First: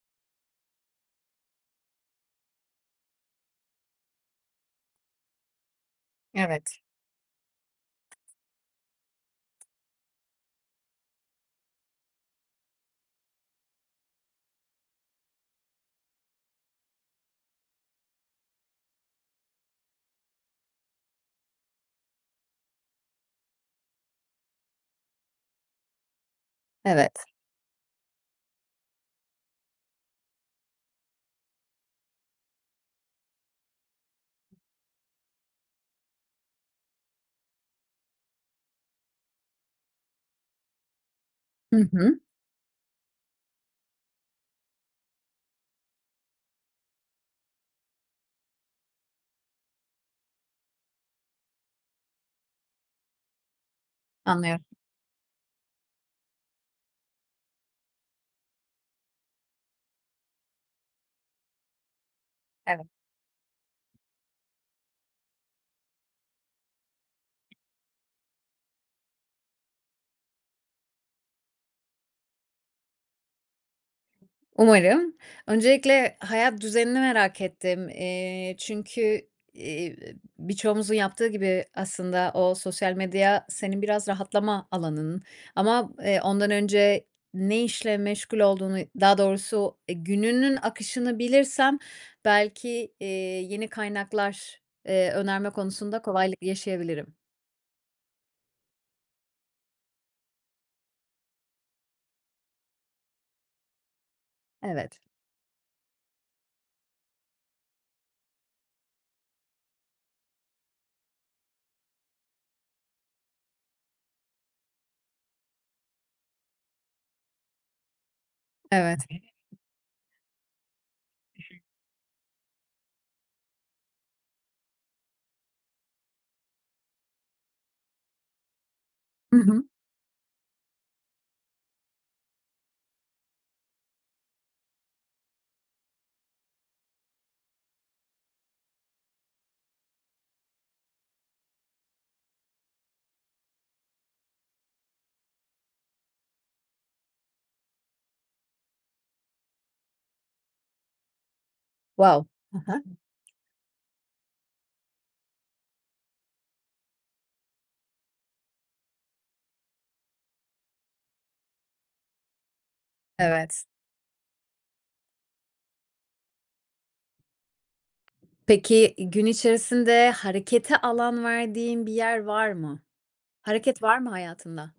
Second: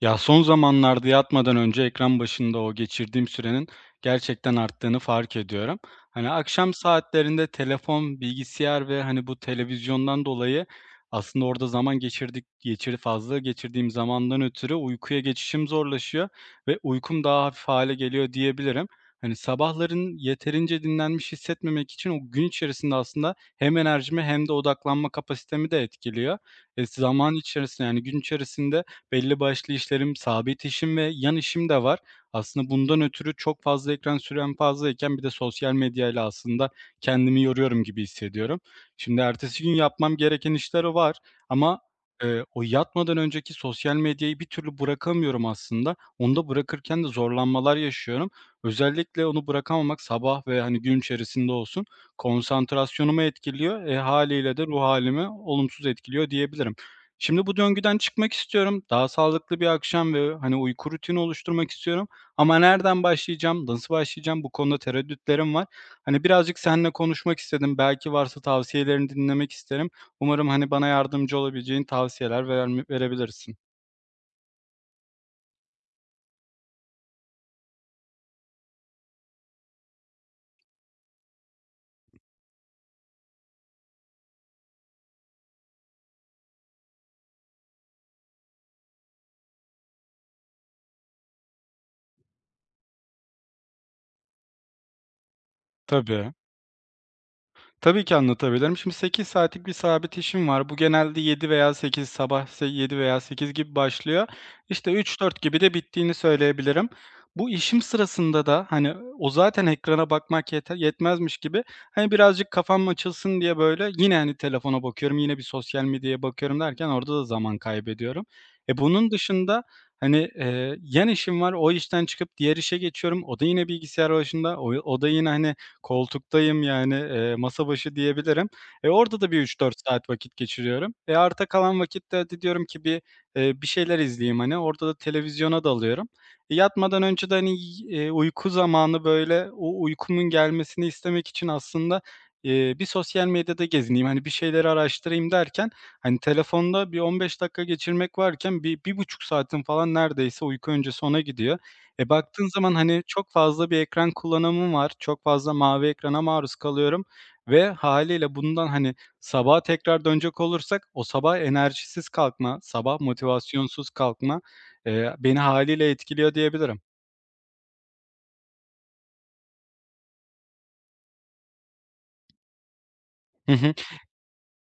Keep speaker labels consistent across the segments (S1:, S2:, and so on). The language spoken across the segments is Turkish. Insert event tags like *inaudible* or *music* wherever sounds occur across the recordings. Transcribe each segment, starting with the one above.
S1: Ya, son zamanlarda yatmadan önce ekran başında o geçirdiğim sürenin gerçekten arttığını fark ediyorum. Hani, akşam
S2: Evet,
S1: saatlerinde telefon, bilgisayar ve, hani, bu televizyondan dolayı aslında orada zaman geçirdik geçir fazla geçirdiğim zamandan ötürü uykuya geçişim zorlaşıyor ve uykum daha hafif hale geliyor diyebilirim. Hani, sabahların yeterince dinlenmiş hissetmemek için o gün içerisinde aslında hem enerjimi hem de odaklanma kapasitemi de etkiliyor.
S2: evet.
S1: Zaman içerisinde, yani, gün içerisinde belli başlı işlerim, sabit işim ve yan işim de var. Aslında bundan ötürü çok fazla ekran sürem fazlayken bir de sosyal medyayla aslında kendimi yoruyorum gibi hissediyorum. Şimdi ertesi gün yapmam gereken işler var ama,
S2: Hı hı.
S1: o yatmadan önceki sosyal medyayı bir türlü bırakamıyorum aslında. Onu da bırakırken de zorlanmalar yaşıyorum. Özellikle onu bırakamamak sabah ve, hani, gün içerisinde olsun konsantrasyonumu etkiliyor. Hâliyle
S2: Anlıyorum.
S1: de ruh halimi olumsuz etkiliyor diyebilirim. Şimdi bu döngüden çıkmak istiyorum. Daha sağlıklı bir akşam ve, hani, uyku rutini oluşturmak istiyorum ama
S2: Evet.
S1: nereden başlayacağım, nasıl başlayacağım bu konuda tereddütlerim var. Hani, birazcık seninle konuşmak istedim. Belki varsa tavsiyelerini dinlemek isterim. Umarım, hani, bana yardımcı olabileceğin tavsiyeler verebilirsin.
S2: Umarım. Öncelikle hayat düzenini merak ettim. Çünkü, eee, birçoğumuzun yaptığı gibi aslında o sosyal medya senin biraz rahatlama alanın, ama ondan önce ne işle meşgul olduğunu, daha doğrusu, gününün akışını bilirsem belki yeni kaynaklar önerme konusunda
S1: Tabii.
S2: kolaylık yaşayabilirim.
S1: Tabii ki anlatabilirim. Şimdi 8 saatlik bir sabit işim var. Bu genelde 7 veya 7 veya 8 gibi başlıyor. İşte
S2: Evet,
S1: üç dört gibi de bittiğini söyleyebilirim. Bu işim sırasında da hani o zaten ekrana bakmak yeter, yetmezmiş gibi hani birazcık kafam açılsın diye böyle yine hani telefona bakıyorum, yine bir sosyal medyaya bakıyorum derken orada da zaman kaybediyorum.
S2: evet.
S1: Bunun dışında hani yan işim var. O işten çıkıp diğer işe geçiyorum. O da yine bilgisayar başında. O da yine hani koltuktayım yani, masa başı diyebilirim. Orada da bir
S2: Hı
S1: üç
S2: hı.
S1: dört saat vakit geçiriyorum. Arta kalan vakitte hadi diyorum ki bir şeyler izleyeyim, hani, orada da televizyona dalıyorum. Yatmadan önce de, hani, uyku zamanı, böyle, o uykumun gelmesini istemek için aslında, bir sosyal medyada gezineyim, hani, bir şeyleri araştırayım derken, hani, telefonda bir 15 dakika geçirmek varken bir bir buçuk saatin falan neredeyse uyku öncesi ona gidiyor.
S2: Wow.
S1: Baktığın zaman,
S2: Hı.
S1: hani, çok fazla bir ekran kullanımım var. Çok fazla mavi ekrana maruz kalıyorum ve hâliyle bundan, hani, sabaha tekrar dönecek olursak o sabah enerjisiz kalkma, sabah
S2: Evet.
S1: motivasyonsuz kalkma, beni hâliyle etkiliyor diyebilirim.
S2: Peki, gün içerisinde harekete alan verdiğin bir yer var mı? Hareket
S1: *laughs*
S2: var mı hayatında?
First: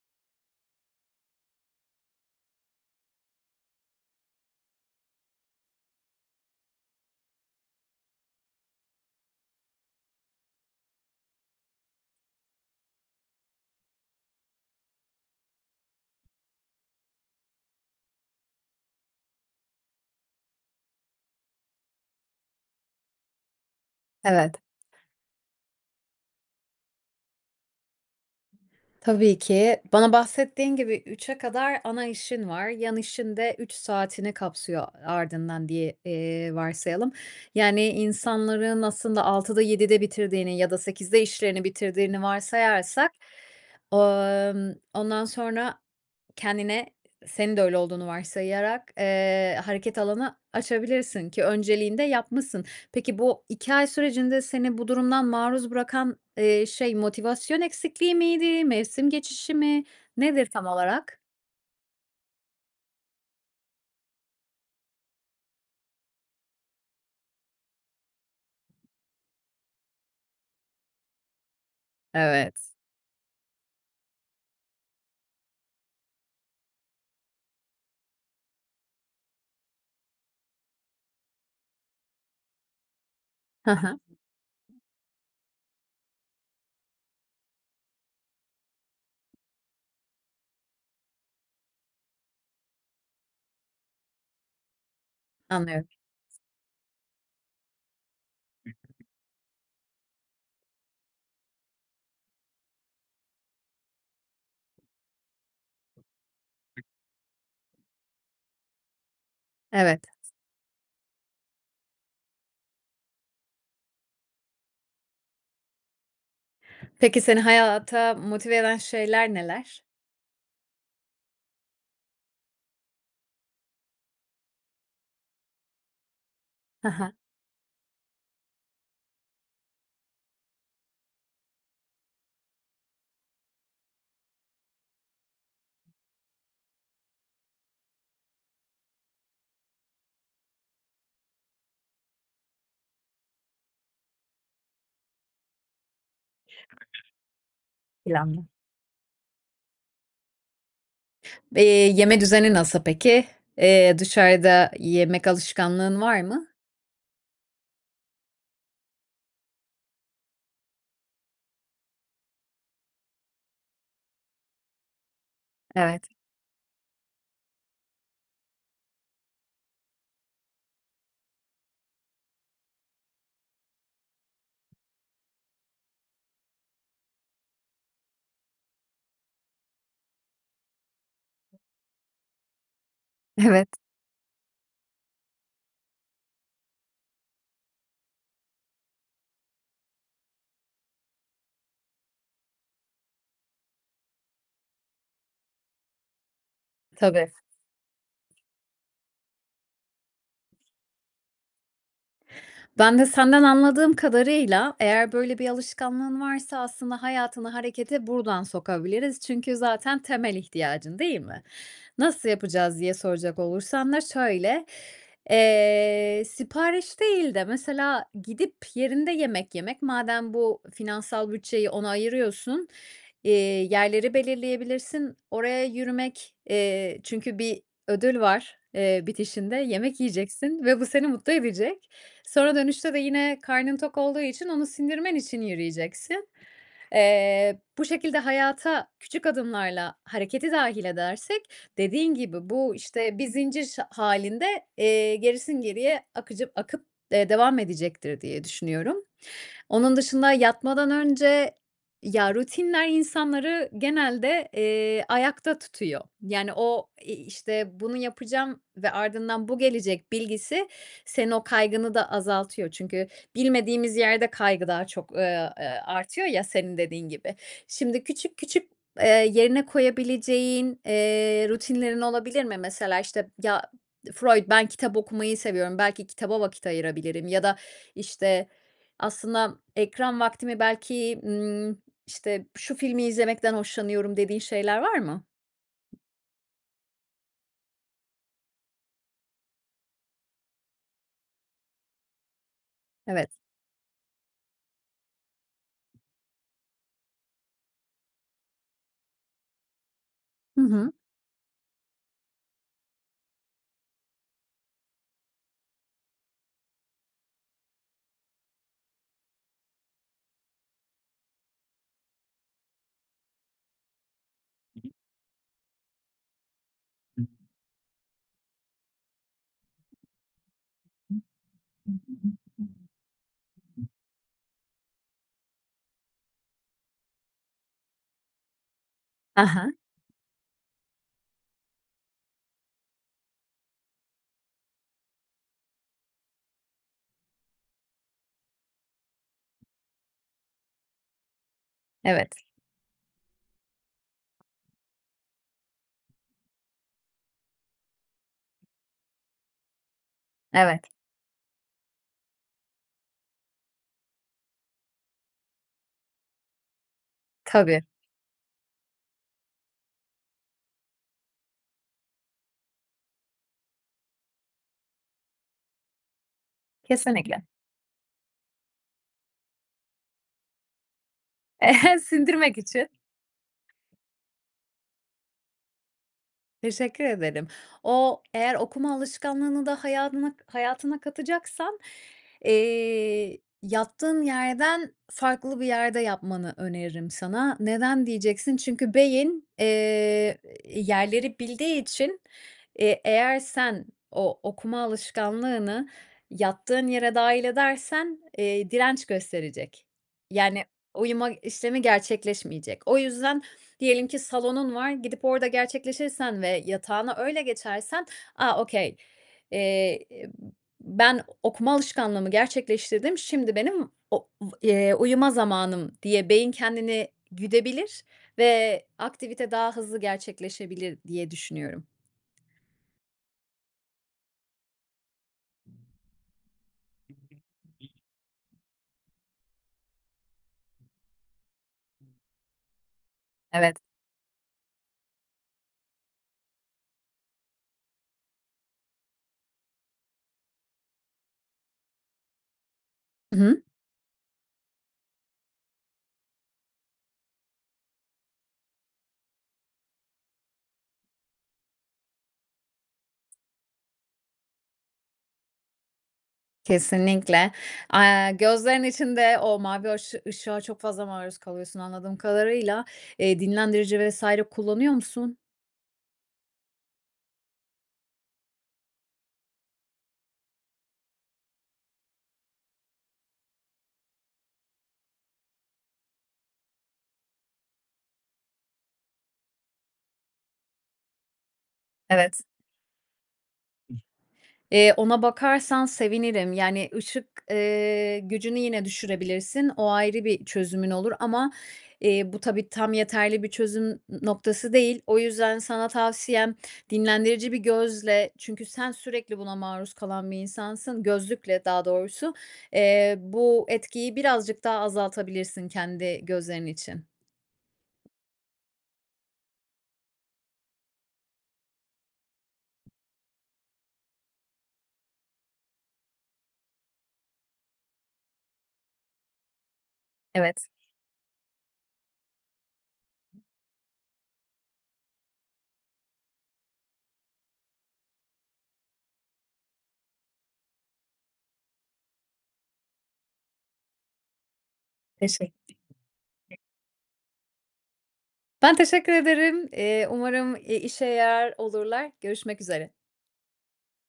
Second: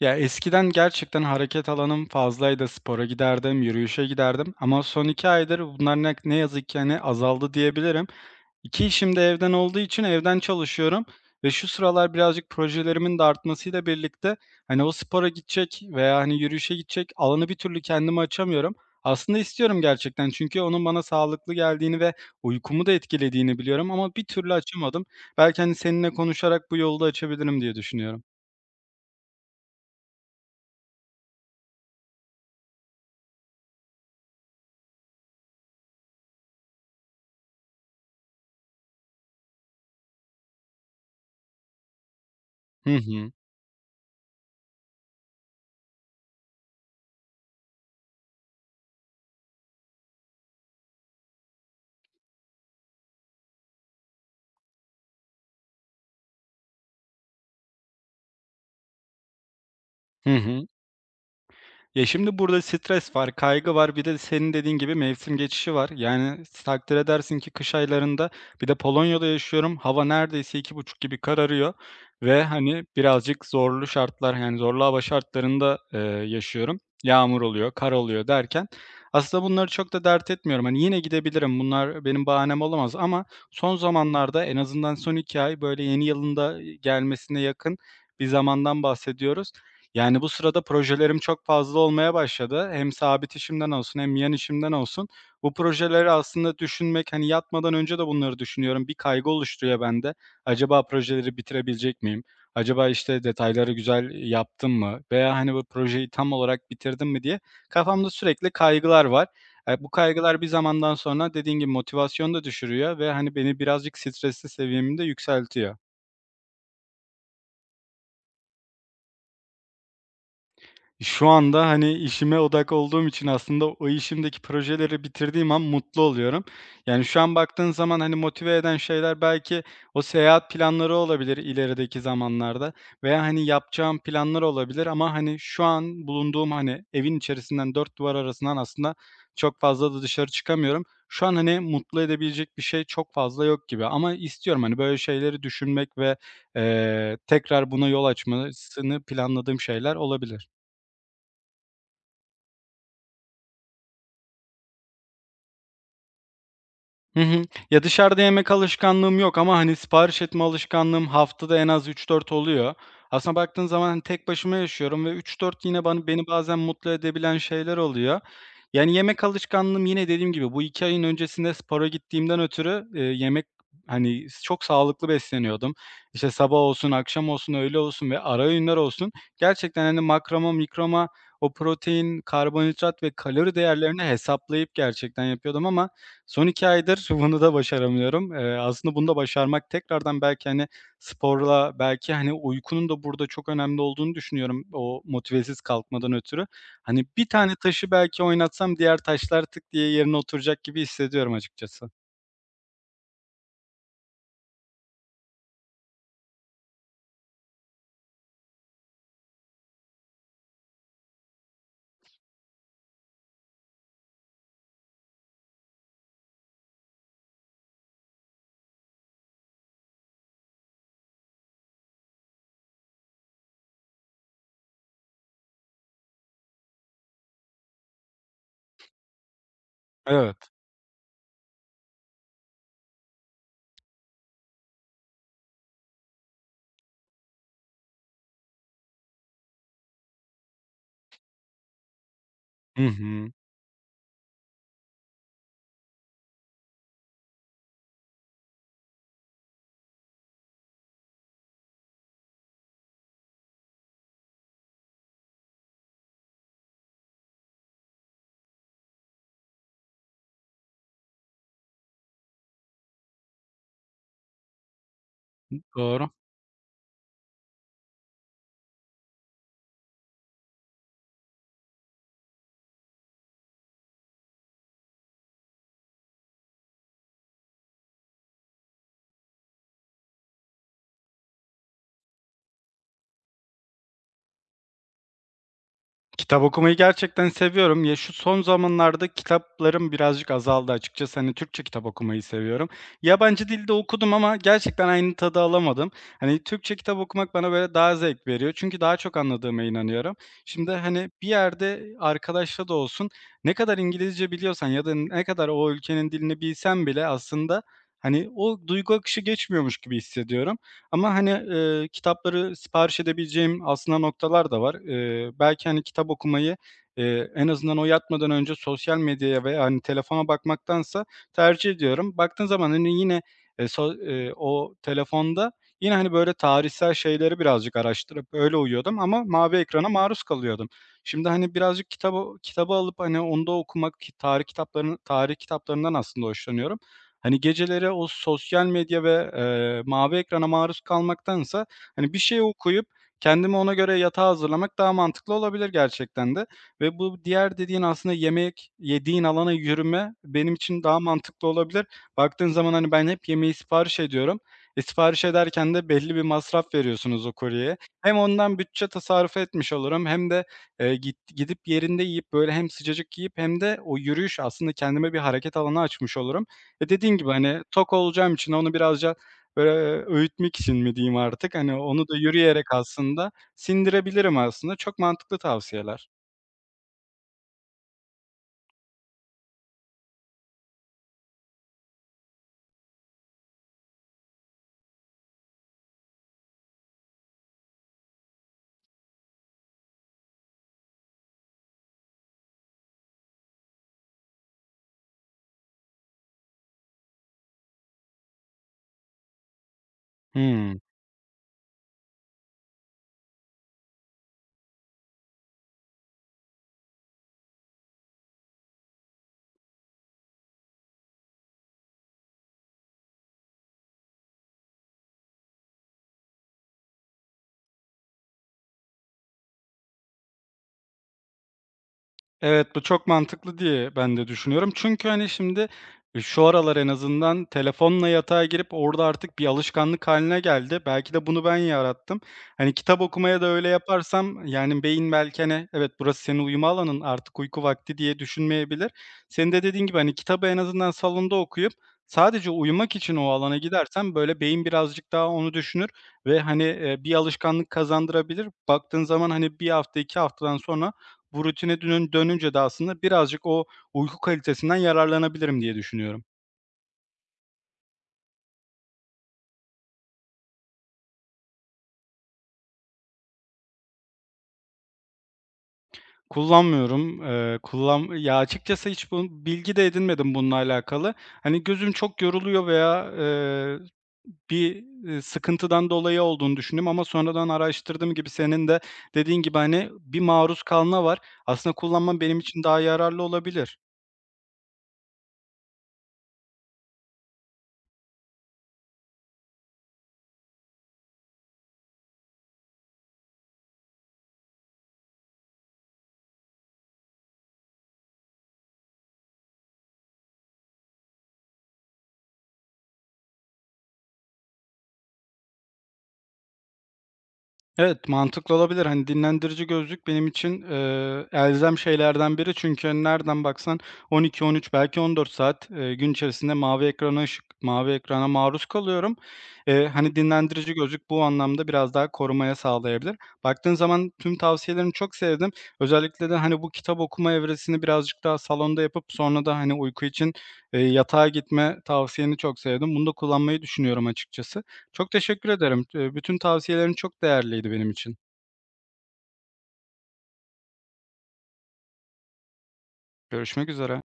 S1: Ya, eskiden gerçekten hareket alanım fazlaydı. Spora giderdim, yürüyüşe giderdim ama son 2 aydır bunlar ne yazık ki, hani, azaldı diyebilirim. 2 işim de evden olduğu için evden çalışıyorum ve şu sıralar birazcık projelerimin de artmasıyla birlikte, hani, o spora gidecek veya, hani, yürüyüşe gidecek alanı bir türlü kendime açamıyorum. Aslında istiyorum gerçekten çünkü onun bana sağlıklı geldiğini ve uykumu da etkilediğini biliyorum ama bir türlü
S2: Evet.
S1: açamadım. Belki, hani, seninle konuşarak bu yolda açabilirim diye düşünüyorum.
S2: Tabii ki. Bana bahsettiğin gibi 3'e kadar ana işin var. Yan işin de 3 saatini kapsıyor ardından diye, varsayalım. Yani insanların aslında 18.00'da 19.00'da bitirdiğini ya da 8'de işlerini bitirdiğini
S1: Hı
S2: varsayarsak,
S1: hı.
S2: ondan sonra kendine, senin de öyle olduğunu varsayarak, hareket alanı açabilirsin ki önceliğinde yapmışsın. Peki bu 2 ay sürecinde seni bu durumdan maruz bırakan, şey motivasyon eksikliği miydi, mevsim geçişi mi?
S1: Hı
S2: Nedir
S1: hı.
S2: tam olarak?
S1: Ya, şimdi burada stres var, kaygı var, bir de senin dediğin gibi mevsim geçişi var. Yani, takdir edersin ki kış aylarında bir de Polonya'da yaşıyorum. Hava neredeyse iki buçuk gibi kararıyor ve,
S2: Evet.
S1: hani, birazcık zorlu şartlar, yani, zorlu hava şartlarında, yaşıyorum. Yağmur oluyor, kar oluyor derken aslında bunları çok da dert etmiyorum. Hani, yine gidebilirim, bunlar benim bahanem olamaz ama
S2: Hı
S1: son
S2: hı,
S1: zamanlarda en azından son 2 ay, böyle, yeni yılın da gelmesine yakın bir zamandan bahsediyoruz. Yani, bu sırada projelerim çok fazla olmaya başladı. Hem sabit işimden olsun hem yan işimden olsun. Bu
S2: anlıyorum.
S1: projeleri aslında düşünmek, hani, yatmadan önce de bunları düşünüyorum. Bir kaygı oluşturuyor bende. Acaba projeleri bitirebilecek miyim? Acaba, işte, detayları güzel yaptım mı? Veya, hani, bu projeyi tam olarak bitirdim mi diye kafamda sürekli kaygılar var. Bu
S2: Evet.
S1: kaygılar bir zamandan sonra dediğin gibi motivasyonu da düşürüyor ve, hani, beni birazcık stresli seviyemi de yükseltiyor.
S2: Peki seni hayata motive eden şeyler neler?
S1: Şu anda, hani, işime odak olduğum için aslında o işimdeki projeleri bitirdiğim an mutlu oluyorum.
S2: Hı
S1: Yani,
S2: hı,
S1: şu an baktığın zaman, hani, motive eden şeyler belki o seyahat planları olabilir ilerideki zamanlarda veya, hani, yapacağım planlar olabilir ama, hani, şu an bulunduğum, hani, evin içerisinden, 4 duvar arasından aslında çok fazla da dışarı çıkamıyorum. Şu an, hani, mutlu edebilecek bir şey çok fazla yok gibi ama istiyorum, hani, böyle şeyleri düşünmek ve, tekrar buna yol
S2: planlı.
S1: açmasını planladığım şeyler olabilir.
S2: Eee, Yeme düzeni nasıl peki? Dışarıda yemek alışkanlığın var mı?
S1: Hı hı. Ya, dışarıda yemek alışkanlığım yok ama, hani, sipariş etme alışkanlığım haftada en az üç dört oluyor. Aslına baktığın zaman, hani, tek başıma yaşıyorum ve üç dört yine bana
S2: Evet,
S1: beni bazen mutlu edebilen şeyler oluyor. Yani, yemek alışkanlığım yine dediğim gibi bu 2 ayın öncesinde spora gittiğimden ötürü, yemek, hani, çok sağlıklı besleniyordum. İşte, sabah olsun, akşam olsun, öğle olsun ve ara öğünler olsun gerçekten, hani, makroma, mikroma, o protein, karbonhidrat ve kalori
S2: evet.
S1: değerlerini hesaplayıp gerçekten yapıyordum ama son 2 aydır *laughs* bunu da başaramıyorum. Aslında bunu da başarmak tekrardan belki, hani, sporla, belki, hani, uykunun da burada çok önemli olduğunu düşünüyorum o motivesiz kalkmadan ötürü. Hani, bir
S2: Tabii.
S1: tane taşı belki oynatsam diğer taşlar tık diye yerine oturacak gibi hissediyorum açıkçası.
S2: Ben de senden anladığım kadarıyla, eğer böyle bir alışkanlığın varsa aslında hayatını harekete buradan sokabiliriz. Çünkü zaten temel ihtiyacın, değil mi? Nasıl yapacağız diye soracak olursan da şöyle, sipariş değil de mesela gidip yerinde yemek yemek, madem bu finansal bütçeyi ona ayırıyorsun, eee, yerleri belirleyebilirsin. Oraya yürümek, çünkü bir ödül var, bitişinde yemek
S1: Evet.
S2: yiyeceksin ve bu seni mutlu edecek. Sonra dönüşte de yine karnın tok olduğu için onu sindirmen için yürüyeceksin. Bu şekilde hayata küçük adımlarla hareketi dahil edersek, dediğin gibi bu,
S1: Hı
S2: işte,
S1: hı.
S2: bir zincir hâlinde, gerisin geriye akıcı akıp devam edecektir diye düşünüyorum. Onun dışında yatmadan önce, ya, rutinler insanları genelde ayakta tutuyor. Yani o, işte, bunu yapacağım ve ardından bu gelecek bilgisi senin o kaygını da azaltıyor. Çünkü bilmediğimiz yerde kaygı daha çok,
S1: Doğru.
S2: artıyor ya, senin dediğin gibi. Şimdi küçük küçük, yerine koyabileceğin rutinlerin olabilir mi? Mesela, işte, ya, Freud, ben kitap okumayı seviyorum, belki kitaba vakit ayırabilirim ya da, işte, aslında ekran vaktimi belki, işte, "Şu filmi izlemekten hoşlanıyorum." dediğin şeyler var mı?
S1: Kitap okumayı gerçekten seviyorum. Ya, şu son zamanlarda kitaplarım birazcık azaldı açıkçası. Hani, Türkçe kitap okumayı seviyorum.
S2: Evet.
S1: Yabancı dilde okudum ama gerçekten aynı tadı alamadım. Hani, Türkçe kitap okumak bana, böyle, daha zevk veriyor. Çünkü daha çok anladığıma inanıyorum.
S2: Hı
S1: Şimdi,
S2: hı.
S1: hani, bir yerde arkadaşla da olsun ne kadar İngilizce biliyorsan ya da ne kadar o ülkenin dilini bilsen bile aslında, hani, o duygu akışı geçmiyormuş gibi hissediyorum. Ama, hani, kitapları sipariş edebileceğim aslında noktalar da var. Belki, hani, kitap okumayı, en azından o yatmadan önce sosyal medyaya veya, hani, telefona bakmaktansa tercih ediyorum. Baktığın zaman, hani, yine, o telefonda yine, hani, böyle tarihsel şeyleri birazcık araştırıp öyle uyuyordum ama mavi
S2: Hı.
S1: ekrana maruz kalıyordum. Şimdi, hani, birazcık kitabı alıp, hani, onda okumak, ki tarih kitaplarından aslında hoşlanıyorum. Hani, geceleri o sosyal medya ve, mavi ekrana maruz kalmaktansa, hani, bir
S2: Evet,
S1: şey okuyup kendimi ona göre yatağa hazırlamak daha mantıklı olabilir gerçekten de ve bu diğer dediğin aslında yemek yediğin alana yürüme benim için
S2: evet.
S1: daha mantıklı olabilir. Baktığın zaman, hani, ben hep yemeği sipariş ediyorum. Sipariş ederken de belli bir masraf veriyorsunuz o kuryeye.
S2: Tabii,
S1: Hem ondan bütçe tasarruf etmiş olurum hem de, gidip yerinde yiyip, böyle, hem sıcacık yiyip hem de o yürüyüş aslında kendime bir hareket alanı açmış olurum. Dediğin gibi,
S2: kesinlikle.
S1: hani, tok olacağım için onu birazca, böyle, öğütmek için mi diyeyim artık, hani,
S2: *laughs*
S1: onu da
S2: Sindirmek
S1: yürüyerek
S2: için.
S1: aslında sindirebilirim aslında. Çok mantıklı tavsiyeler.
S2: Teşekkür ederim. O, eğer okuma alışkanlığını da hayatına katacaksan, yattığın yerden farklı bir yerde yapmanı öneririm sana. Neden diyeceksin? Çünkü beyin, yerleri bildiği için, eğer sen o okuma alışkanlığını yattığın yere dâhil edersen, direnç gösterecek. Yani
S1: Hıı.
S2: uyuma işlemi gerçekleşmeyecek. O yüzden diyelim ki salonun var, gidip orada gerçekleşirsen ve yatağına öyle geçersen, "A, okay, eee, ben okuma alışkanlığımı gerçekleştirdim, şimdi benim o uyuma zamanım." diye beyin kendini güdebilir ve aktivite daha hızlı gerçekleşebilir diye düşünüyorum.
S1: Evet, bu çok mantıklı diye ben de düşünüyorum. Çünkü, hani, şimdi, şu aralar en azından telefonla yatağa girip orada artık bir alışkanlık haline geldi. Belki de bunu ben yarattım. Hani, kitap okumaya da öyle
S2: Evet.
S1: yaparsam, yani, beyin belki, hani, "Evet, burası senin uyuma alanın, artık uyku vakti." diye düşünmeyebilir. Senin de dediğin gibi, hani, kitabı en azından salonda okuyup sadece uyumak için o alana
S2: Hı,
S1: gidersem, böyle, beyin birazcık daha onu düşünür ve, hani, bir alışkanlık kazandırabilir. Baktığın zaman, hani, bir hafta, 2 haftadan sonra bu rutine dönünce de aslında birazcık o uyku kalitesinden yararlanabilirim diye düşünüyorum.
S2: kesinlikle. Aaa, gözlerin içinde o mavi aşı ışığa çok fazla maruz kalıyorsun, anladığım kadarıyla. Dinlendirici vesaire kullanıyor musun?
S1: Kullanmıyorum. Açıkçası hiç bilgi de edinmedim bununla alakalı. Hani gözüm çok yoruluyor veya, sıkıntıdan dolayı olduğunu düşündüm ama sonradan araştırdığım gibi senin de dediğin gibi, hani, bir maruz kalma var. Aslında kullanmam benim
S2: Evet.
S1: için daha yararlı olabilir.
S2: Ona bakarsan sevinirim. Yani ışık, gücünü yine düşürebilirsin. O ayrı bir çözümün olur ama, bu tabii tam yeterli bir çözüm noktası değil. O yüzden sana tavsiyem dinlendirici bir gözle, çünkü sen sürekli buna maruz kalan bir insansın, gözlükle daha doğrusu, bu etkiyi birazcık daha azaltabilirsin kendi gözlerin için.
S1: Evet, mantıklı olabilir. Hani, dinlendirici gözlük benim için, elzem şeylerden biri çünkü, hani, nereden baksan 12-13 belki 14 saat, gün içerisinde mavi ekrana maruz kalıyorum. Hani,
S2: Evet.
S1: dinlendirici gözlük bu anlamda biraz daha korumaya sağlayabilir. Baktığın zaman tüm tavsiyelerini çok sevdim. Özellikle de, hani, bu kitap okuma evresini birazcık daha salonda yapıp sonra da, hani, uyku için, yatağa gitme tavsiyeni çok sevdim. Bunu da kullanmayı düşünüyorum açıkçası. Çok teşekkür
S2: teşekkür.
S1: ederim. Bütün tavsiyelerin çok değerliydi benim için.
S2: Ben teşekkür ederim. Umarım işe yarar olurlar. Görüşmek üzere.
S1: Görüşmek üzere.